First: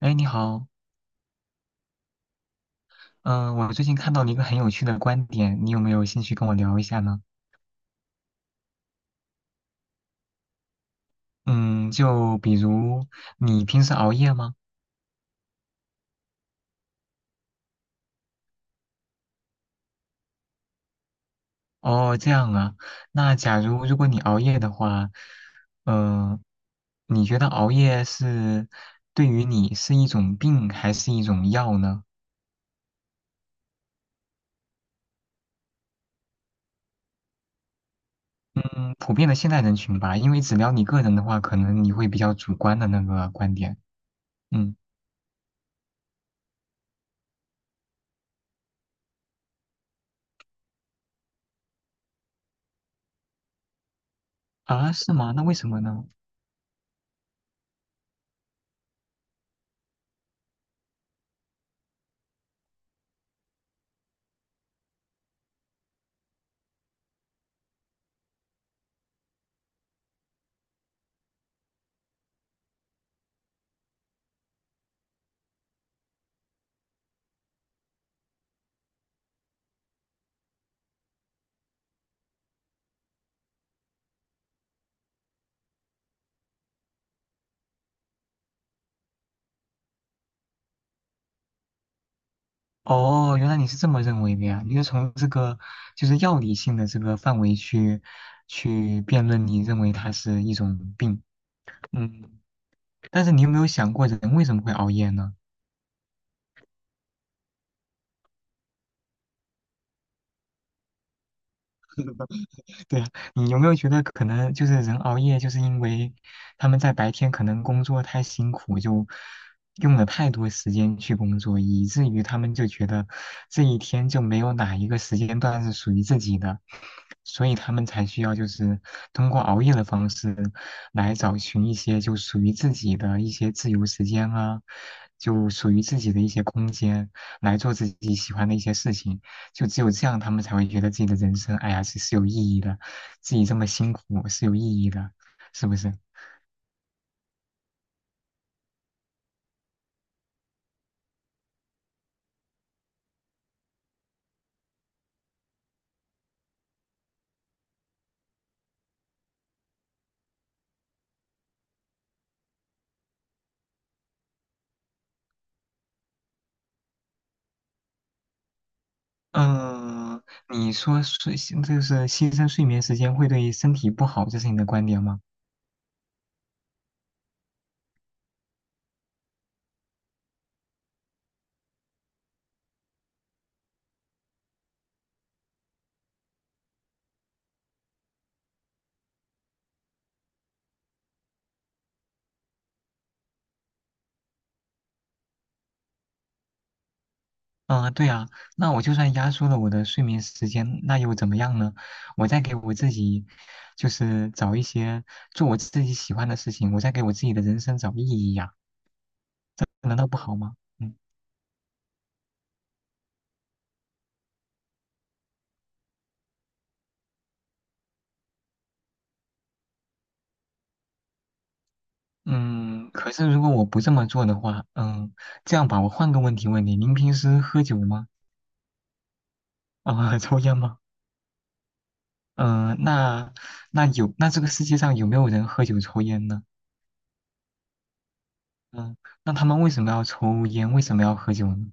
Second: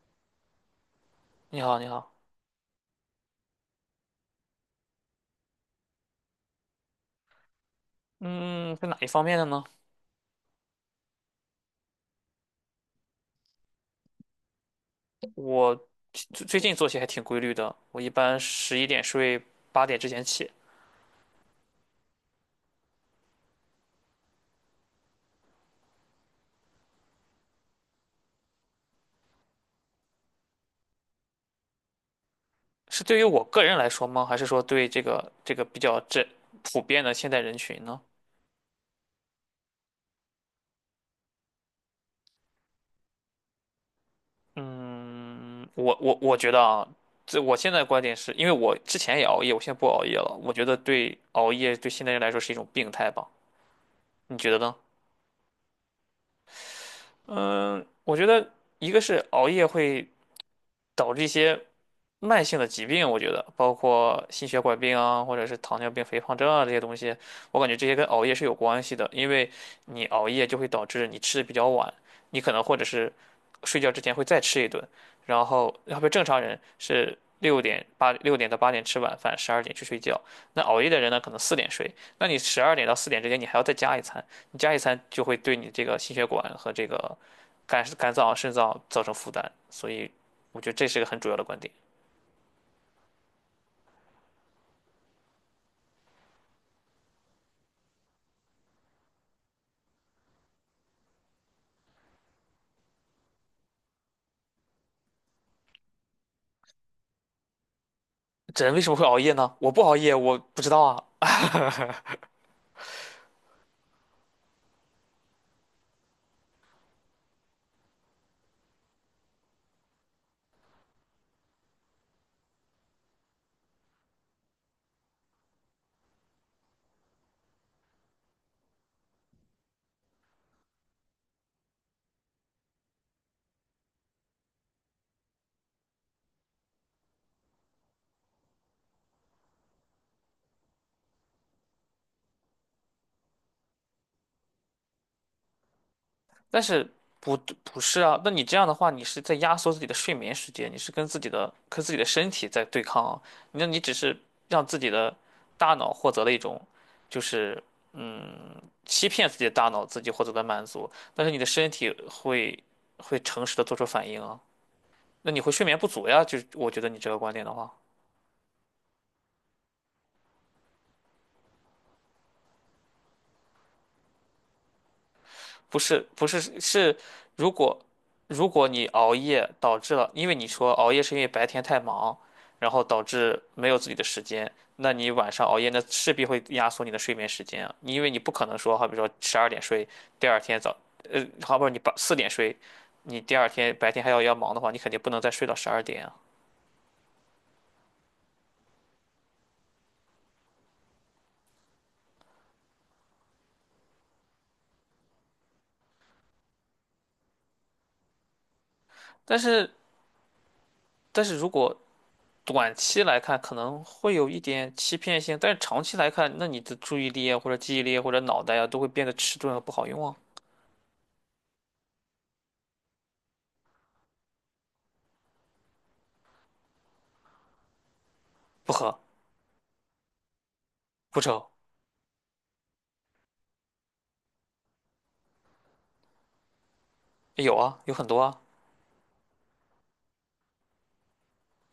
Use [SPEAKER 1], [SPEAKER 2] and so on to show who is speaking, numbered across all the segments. [SPEAKER 1] 哎，你好，
[SPEAKER 2] 你好，你好。
[SPEAKER 1] 嗯、我最近看到了一个很有趣的观点，你有没有兴趣跟我聊一下呢？
[SPEAKER 2] 嗯，是哪一方面的呢？
[SPEAKER 1] 嗯，就比如你平时熬夜吗？
[SPEAKER 2] 我最近作息还挺规律的，我一般11点睡，八点之前起。
[SPEAKER 1] 哦，这样啊，那如果你熬夜的话，嗯、你觉得熬夜是对于你是一种病还是一种药呢？
[SPEAKER 2] 是对于我个人来说吗？还是说对这个比较普遍的现代人群呢？
[SPEAKER 1] 嗯，普遍的现代人群吧，因为只聊你个人的话，可能你会比较主观的那个观点。嗯，
[SPEAKER 2] 嗯，我觉得啊，这我现在的观点是因为我之前也熬夜，我现在不熬夜了。我觉得对熬夜对现代人来说是一种病态吧？你觉得呢？
[SPEAKER 1] 啊，是吗？那为什么呢？
[SPEAKER 2] 嗯，我觉得一个是熬夜会导致一些慢性的疾病，我觉得包括心血管病啊，或者是糖尿病、肥胖症啊这些东西，我感觉这些跟熬夜是有关系的，因为你熬夜就会导致你吃的比较晚，你可能或者是睡觉之前会再吃一顿，然后要不正常人是6点到8点吃晚饭，十二点去睡觉，那熬夜的人呢可能四点睡，那你12点到4点之间你还要再加一餐，你加一餐就会对你这个心血管和这个肝脏、肾脏造成负担，所以我觉得这是个很主要的观点。
[SPEAKER 1] 哦，原来你是这么认为的呀？你是从这个就是药理性的这个范围去辩论，你认为它是一种病。嗯，但是你有没有想过人为什么会熬夜呢？
[SPEAKER 2] 人为什么会熬夜呢？我不熬夜，我不知道啊。
[SPEAKER 1] 对啊，你有没有觉得可能就是人熬夜，就是因为他们在白天可能工作太辛苦，就用了太多时间去工作，以至于他们就觉得这一天就没有哪一个时间段是属于自己的，所以他们才需要就是通过熬夜的方式来找寻一些就属于自己的一些自由时间啊，就属于自己的一些空间，来做自己喜欢的一些事情。就只有这样，他们才会觉得自己的人生，哎呀，是有意义的，自己这么辛苦是有意义的，是不是？
[SPEAKER 2] 但是不不是啊。那你这样的话，你是在压缩自己的睡眠时间，你是跟自己的身体在对抗啊。那你只是让自己的大脑获得了一种，就是嗯，欺骗自己的大脑自己获得的满足，但是你的身体会诚实的做出反应啊。那你会睡眠不足呀？就是我觉得你这个观点的话。
[SPEAKER 1] 嗯，你说就是牺牲睡眠时间会对身体不好，这是你的观点吗？
[SPEAKER 2] 不是，如果你熬夜导致了，因为你说熬夜是因为白天太忙，然后导致没有自己的时间，那你晚上熬夜，那势必会压缩你的睡眠时间啊。你因为你不可能说，好比说十二点睡，第二天早，呃，好比说你四点睡，你第二天白天还要忙的话，你肯定不能再睡到十二点啊。
[SPEAKER 1] 嗯，对啊，那我就算压缩了我的睡眠时间，那又怎么样呢？我再给我自己，就是找一些做我自己喜欢的事情，我再给我自己的人生找意义呀，
[SPEAKER 2] 但是
[SPEAKER 1] 难道不好吗？嗯
[SPEAKER 2] 如果短期来看可能会有一点欺骗性，但是长期来看，那你的注意力啊，或者记忆力啊，或者脑袋啊，都会变得迟钝和不好用啊。
[SPEAKER 1] 嗯，可是如果我不这么做的话，这样吧，我换个问题问你，您平时喝酒吗？
[SPEAKER 2] 不喝。
[SPEAKER 1] 啊、抽烟吗？
[SPEAKER 2] 不抽。
[SPEAKER 1] 嗯、呃那那有那这个世界上有没有人喝酒抽烟呢？
[SPEAKER 2] 有啊，有很多啊。
[SPEAKER 1] 嗯、那他们为什么要抽烟？为什么要喝酒呢？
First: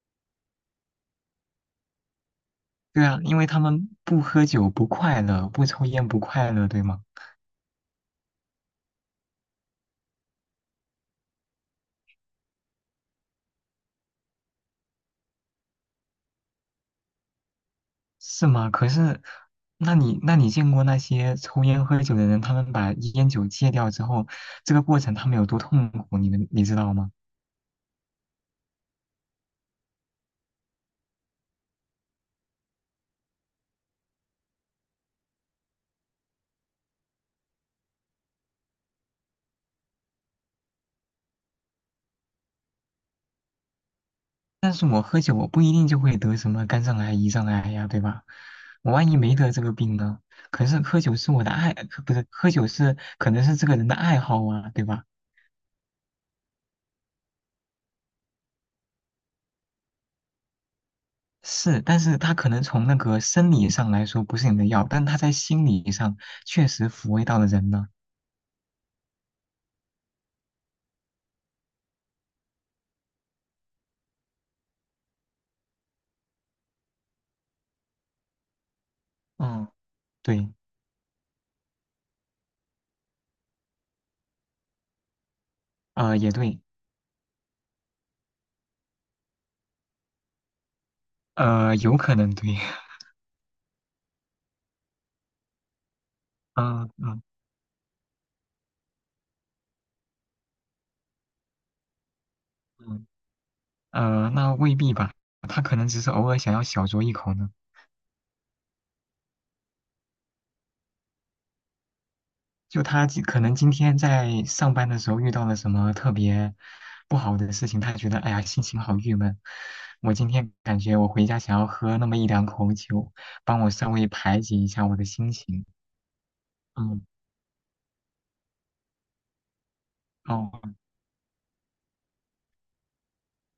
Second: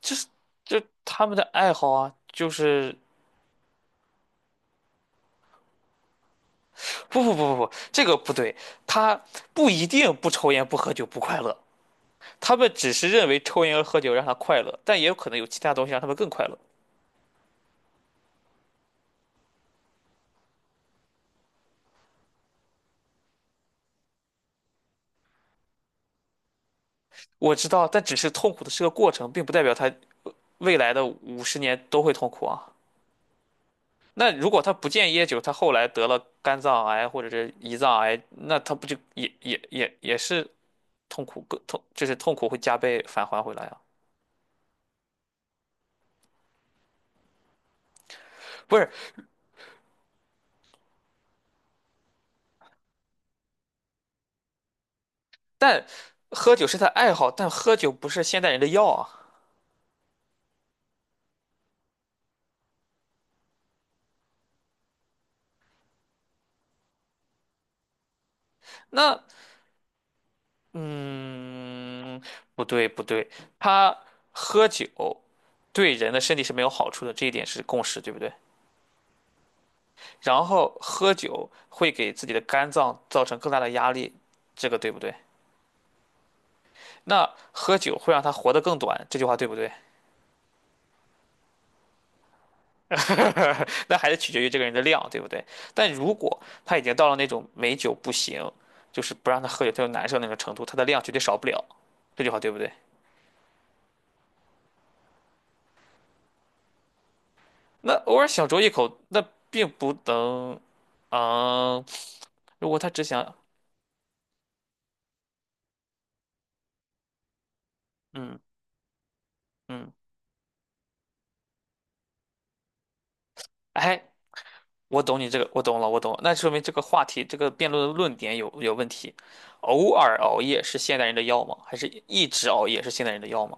[SPEAKER 2] 就是就他们的爱好啊，就是
[SPEAKER 1] 对啊，因为他们不喝酒不快乐，不抽烟不快乐，对吗？
[SPEAKER 2] 不不不不不，这个不对，他不一定不抽烟不喝酒不快乐，他们只是认为抽烟和喝酒让他快乐，但也有可能有其他东西让他们更快乐。
[SPEAKER 1] 是吗？可是，那你见过那些抽烟喝酒的人，他们把烟酒戒掉之后，这个过程他们有多痛苦，你们你知道吗？
[SPEAKER 2] 我知道，但只是痛苦的是个过程，并不代表他未来的50年都会痛苦啊。那如果他不戒烟酒，他后来得了肝脏癌或者是胰脏癌，那他不就也是痛苦更痛，就是痛苦会加倍返还回来啊？
[SPEAKER 1] 但是我喝酒，我不一定就会得什么肝脏癌、胰脏癌呀，对吧？
[SPEAKER 2] 不是。
[SPEAKER 1] 我万一没得这个病呢？可是喝酒是我的爱，可不是喝酒可能是这个人的爱好啊，对吧？
[SPEAKER 2] 但喝酒是他爱好，但喝酒不是现代人的药啊。
[SPEAKER 1] 是，但是他可能从那个生理上来说不是你的药，但他在心理上确实抚慰到了人呢。
[SPEAKER 2] 那嗯，不对不对，他喝酒对人的身体是没有好处的，这一点是共识，对不对？
[SPEAKER 1] 嗯，
[SPEAKER 2] 然
[SPEAKER 1] 对，
[SPEAKER 2] 后喝酒会给自己的肝脏造成更大的压力，这个对不对？
[SPEAKER 1] 也对，
[SPEAKER 2] 那喝酒会让他活得更短，这句话对不对？
[SPEAKER 1] 有可能对，
[SPEAKER 2] 那还是取决于这个人的量，对不对？但如果 他已
[SPEAKER 1] 嗯
[SPEAKER 2] 经到了
[SPEAKER 1] 嗯
[SPEAKER 2] 那种美酒不行，就是不让他喝酒，他就难受那种程度，他的量绝对少不了，这句话对不对？
[SPEAKER 1] 嗯，那未必吧，他可能只是偶尔想要小酌一口呢。
[SPEAKER 2] 那偶尔小酌一口，那并不能，嗯，如果
[SPEAKER 1] 就
[SPEAKER 2] 他只
[SPEAKER 1] 他
[SPEAKER 2] 想，
[SPEAKER 1] 可能今天在上班的时候遇到了什么特别不好的事情，他觉得哎
[SPEAKER 2] 嗯
[SPEAKER 1] 呀心情好郁闷。
[SPEAKER 2] 嗯，
[SPEAKER 1] 我今天感觉我回家想要喝那么一两口酒，帮我稍
[SPEAKER 2] 哎，
[SPEAKER 1] 微排解一下我
[SPEAKER 2] 我
[SPEAKER 1] 的
[SPEAKER 2] 懂你
[SPEAKER 1] 心
[SPEAKER 2] 这个，我
[SPEAKER 1] 情。
[SPEAKER 2] 懂了，我懂了，那说明这个
[SPEAKER 1] 嗯，
[SPEAKER 2] 话题，这个辩论的论点有问题。偶尔熬
[SPEAKER 1] 哦，
[SPEAKER 2] 夜是现代人的药吗？还是一直熬夜是现代人的药吗？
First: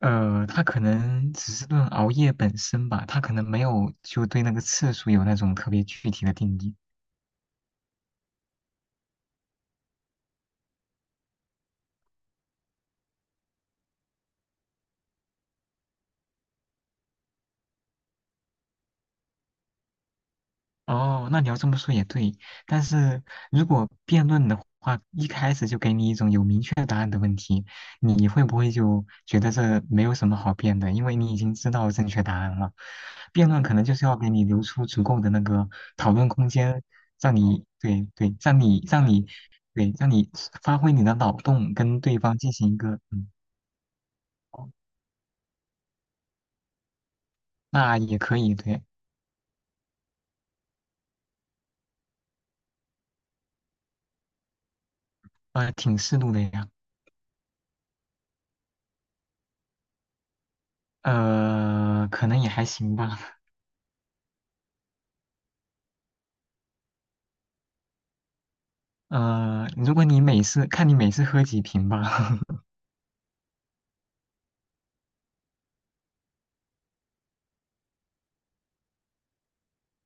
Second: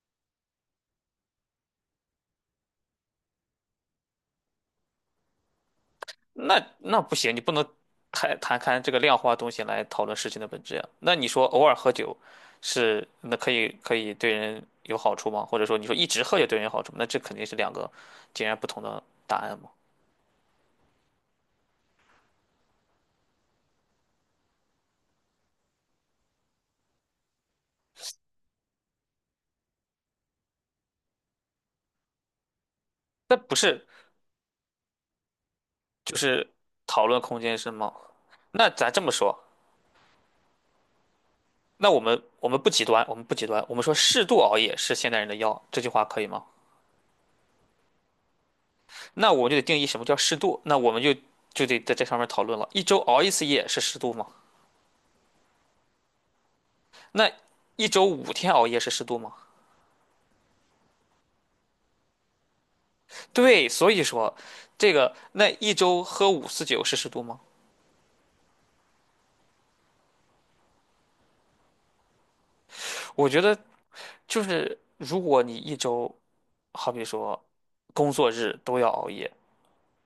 [SPEAKER 1] 他可能只是论熬夜本身吧，他可能没有就对那个次数有那种特别具体的定
[SPEAKER 2] 那
[SPEAKER 1] 义。
[SPEAKER 2] 那不行，你不能谈谈看这个量化东西来讨论事情的本质呀。那你说偶尔喝酒可以对人有好处吗？或者说你说一直喝酒对人有好处吗？那这肯定是两个截然不同的答案嘛。
[SPEAKER 1] 哦，那你要这么说也对，但是如果辩论的话，一开始就给你一种有明确答案的问题，你会不会就觉得这没有什么好辩的？因为你已经知道正确答案了。
[SPEAKER 2] 那
[SPEAKER 1] 辩
[SPEAKER 2] 不
[SPEAKER 1] 论可能
[SPEAKER 2] 是
[SPEAKER 1] 就是要给你留出足够的那个讨
[SPEAKER 2] 就
[SPEAKER 1] 论
[SPEAKER 2] 是
[SPEAKER 1] 空间，
[SPEAKER 2] 讨论
[SPEAKER 1] 让
[SPEAKER 2] 空间
[SPEAKER 1] 你
[SPEAKER 2] 是吗？
[SPEAKER 1] 对对，让
[SPEAKER 2] 那
[SPEAKER 1] 你
[SPEAKER 2] 咱这
[SPEAKER 1] 让
[SPEAKER 2] 么
[SPEAKER 1] 你
[SPEAKER 2] 说，
[SPEAKER 1] 对让你发挥你的脑洞，
[SPEAKER 2] 那我
[SPEAKER 1] 跟对
[SPEAKER 2] 们
[SPEAKER 1] 方
[SPEAKER 2] 我
[SPEAKER 1] 进
[SPEAKER 2] 们不
[SPEAKER 1] 行一
[SPEAKER 2] 极
[SPEAKER 1] 个
[SPEAKER 2] 端，我们
[SPEAKER 1] 嗯，
[SPEAKER 2] 不极端，我们说适度熬
[SPEAKER 1] 哦，
[SPEAKER 2] 夜是现代人的药，这句话可以吗？
[SPEAKER 1] 那也可以对，
[SPEAKER 2] 那我们就得定义什么叫适度，那我们就得在这上面讨论了。一周熬一次夜是适度吗？
[SPEAKER 1] 挺适度的呀，
[SPEAKER 2] 那一周5天熬夜是适度吗？
[SPEAKER 1] 可能也还行吧。
[SPEAKER 2] 对，所以说，这个那一周喝5次酒是适度吗？
[SPEAKER 1] 如果你每次喝几瓶吧，
[SPEAKER 2] 我觉得就是，如果你一周好比说工作日都要熬夜，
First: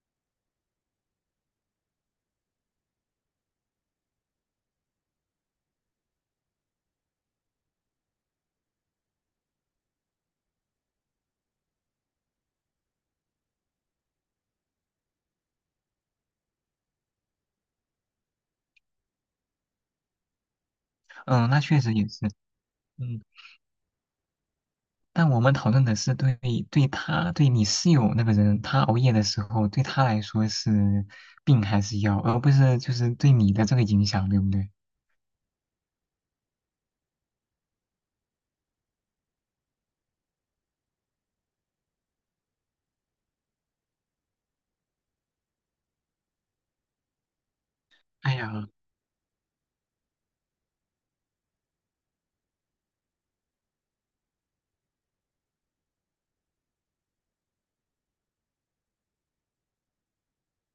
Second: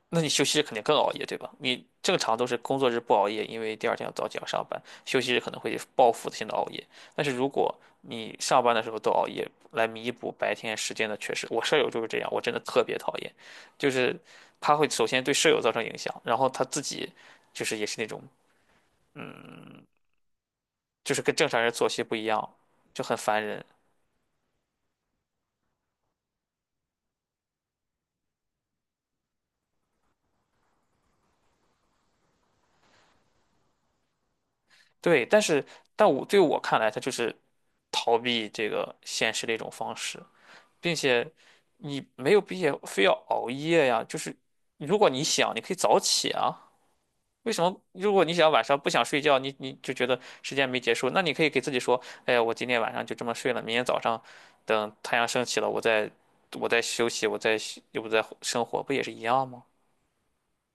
[SPEAKER 2] 那你休息日肯定更熬夜，对吧？你正常都是工作日不熬夜，因为第二天要早起要上班，休息日可能会报复性的熬夜。但是如果你上班的时候都熬夜，来弥补白天时间的缺失，我舍友就是这样，我真的特别讨厌，就是他会首先对舍友造成影响，然后他自己就是也是那种就是跟正
[SPEAKER 1] 嗯，
[SPEAKER 2] 常
[SPEAKER 1] 那
[SPEAKER 2] 人
[SPEAKER 1] 确
[SPEAKER 2] 作
[SPEAKER 1] 实
[SPEAKER 2] 息
[SPEAKER 1] 也
[SPEAKER 2] 不一
[SPEAKER 1] 是，
[SPEAKER 2] 样，就很
[SPEAKER 1] 嗯，
[SPEAKER 2] 烦人。
[SPEAKER 1] 但我们讨论的是对他对你室友那个人，他熬夜的时候对他来说是病还是药，而不是就是对你的这个影响，对不对？
[SPEAKER 2] 对，但我对我看来，他就是逃避这个现实的一种方式。并且你没有必要非要熬夜呀。就是如果你想，你可以早起啊。为什么如果你
[SPEAKER 1] 哎
[SPEAKER 2] 想晚
[SPEAKER 1] 呀，
[SPEAKER 2] 上不想睡觉，你就觉得时间没结束，那你可以给自己说，哎呀，我今天晚上就这么睡了，明天早上等太阳升起了，我再休息，我再又不再生活，不也是一样吗？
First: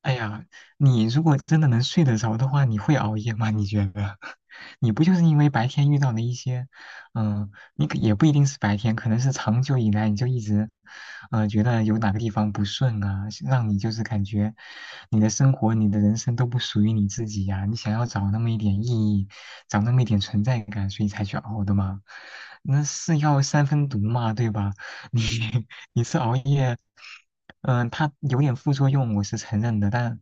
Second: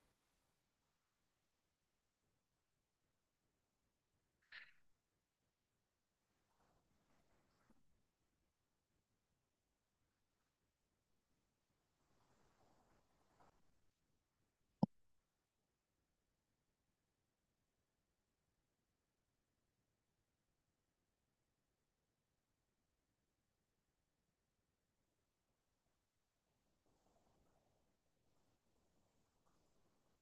[SPEAKER 1] 哎呀，你如果真的能睡得着的话，你会熬夜吗？你觉得？你不就是因为白天遇到了一些，你可也不一定是白天，可能是长久以来你就一直，觉得有哪个地方不顺啊，是让你就是感觉你的生活、你的人生都不属于你自己呀、你想要找那么一点意义，找那么一点存在感，所以才去熬的吗？那是药三分毒嘛，对吧？你一次熬夜，它有点副作用，我是承认的，但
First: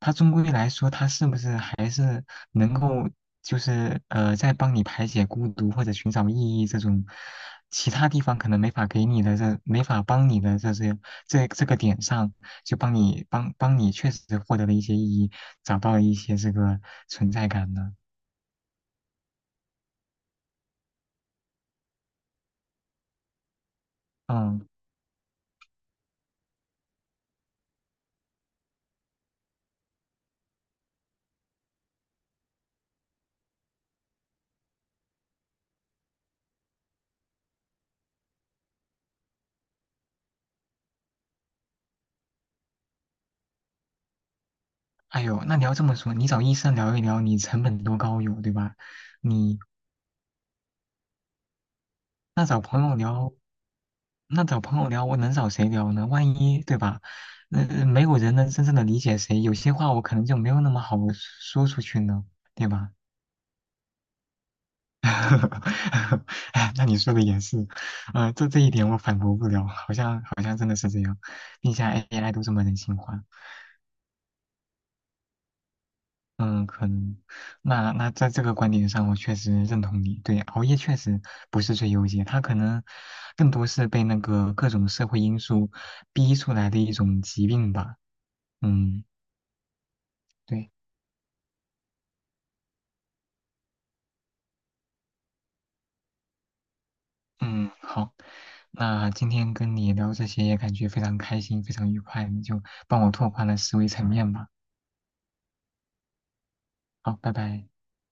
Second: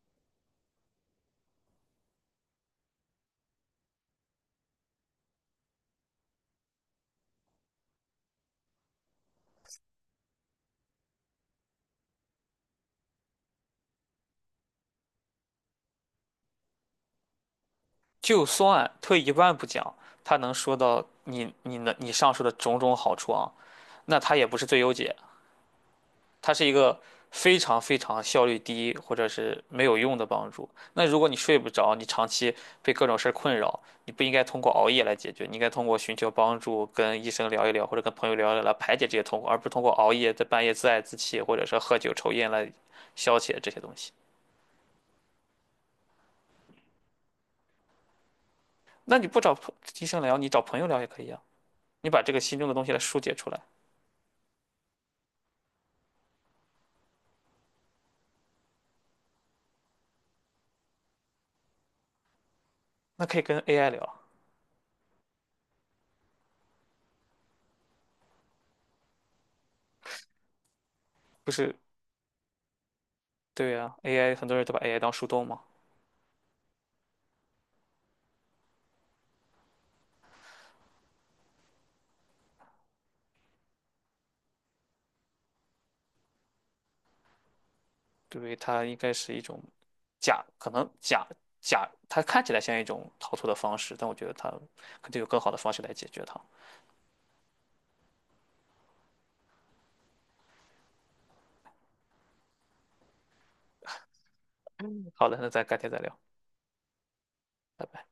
[SPEAKER 1] 它终归来说，它是不是还是能够，就是在帮你排解孤独或者寻找意义这种其他地方可能没法给你的这没法帮你的这些这个点上，就帮你确实获得了一些意义，找到了一些这个存在感呢。
[SPEAKER 2] 就算退一万步讲，他能说到你上述的种种好处啊，那他也不是
[SPEAKER 1] 嗯，
[SPEAKER 2] 最优解。它是一个非常非常效率低或者是没有用的帮助。那如果你睡不着，你长期被各种事儿困扰，你不应该通过熬夜来解决，你应该通过寻求帮助，跟医生聊一聊，或者跟朋友聊一聊来排解这些痛苦，而不是通过熬夜在半夜自爱自弃，或者是喝酒抽烟来消解这些东西。
[SPEAKER 1] 哎呦，那你要这么说，你找医生聊一聊，你成本多高有，对吧？
[SPEAKER 2] 那你不找
[SPEAKER 1] 你
[SPEAKER 2] 医生聊，你找朋友聊也可以啊。你把这个
[SPEAKER 1] 那
[SPEAKER 2] 心
[SPEAKER 1] 找
[SPEAKER 2] 中的
[SPEAKER 1] 朋
[SPEAKER 2] 东西
[SPEAKER 1] 友
[SPEAKER 2] 来疏
[SPEAKER 1] 聊，
[SPEAKER 2] 解出来，
[SPEAKER 1] 那找朋友聊,我能找谁聊呢？万一，对吧？那、没有人能真正的理解谁，有些话我可能就没有那么好说出去呢，对吧？
[SPEAKER 2] 那可以跟 AI 聊，
[SPEAKER 1] 哎，那你说的也是，这这一点我反驳不了，好像真的是这样，
[SPEAKER 2] 不
[SPEAKER 1] 并
[SPEAKER 2] 是？
[SPEAKER 1] 且 AI 都这么人性化，
[SPEAKER 2] 对呀，AI 很多人都把 AI 当树洞嘛。
[SPEAKER 1] 嗯，可能，那在这个观点上，我确实认同你，对，熬夜确实不是最优解，它可能更多是被那个各种社会因素逼出来的一种疾病吧。
[SPEAKER 2] 对，它应
[SPEAKER 1] 嗯。
[SPEAKER 2] 该是一种假，可
[SPEAKER 1] 对，
[SPEAKER 2] 能假假，它看起来像一种逃脱的方式，但我觉得它肯定有更好的方式来解决它。
[SPEAKER 1] 嗯，好，那今天跟你聊这些也感觉非常开心，非常愉快，你就帮我拓宽了思维层面吧。
[SPEAKER 2] 好的，那咱改天再聊，
[SPEAKER 1] 好，拜拜。
[SPEAKER 2] 拜拜。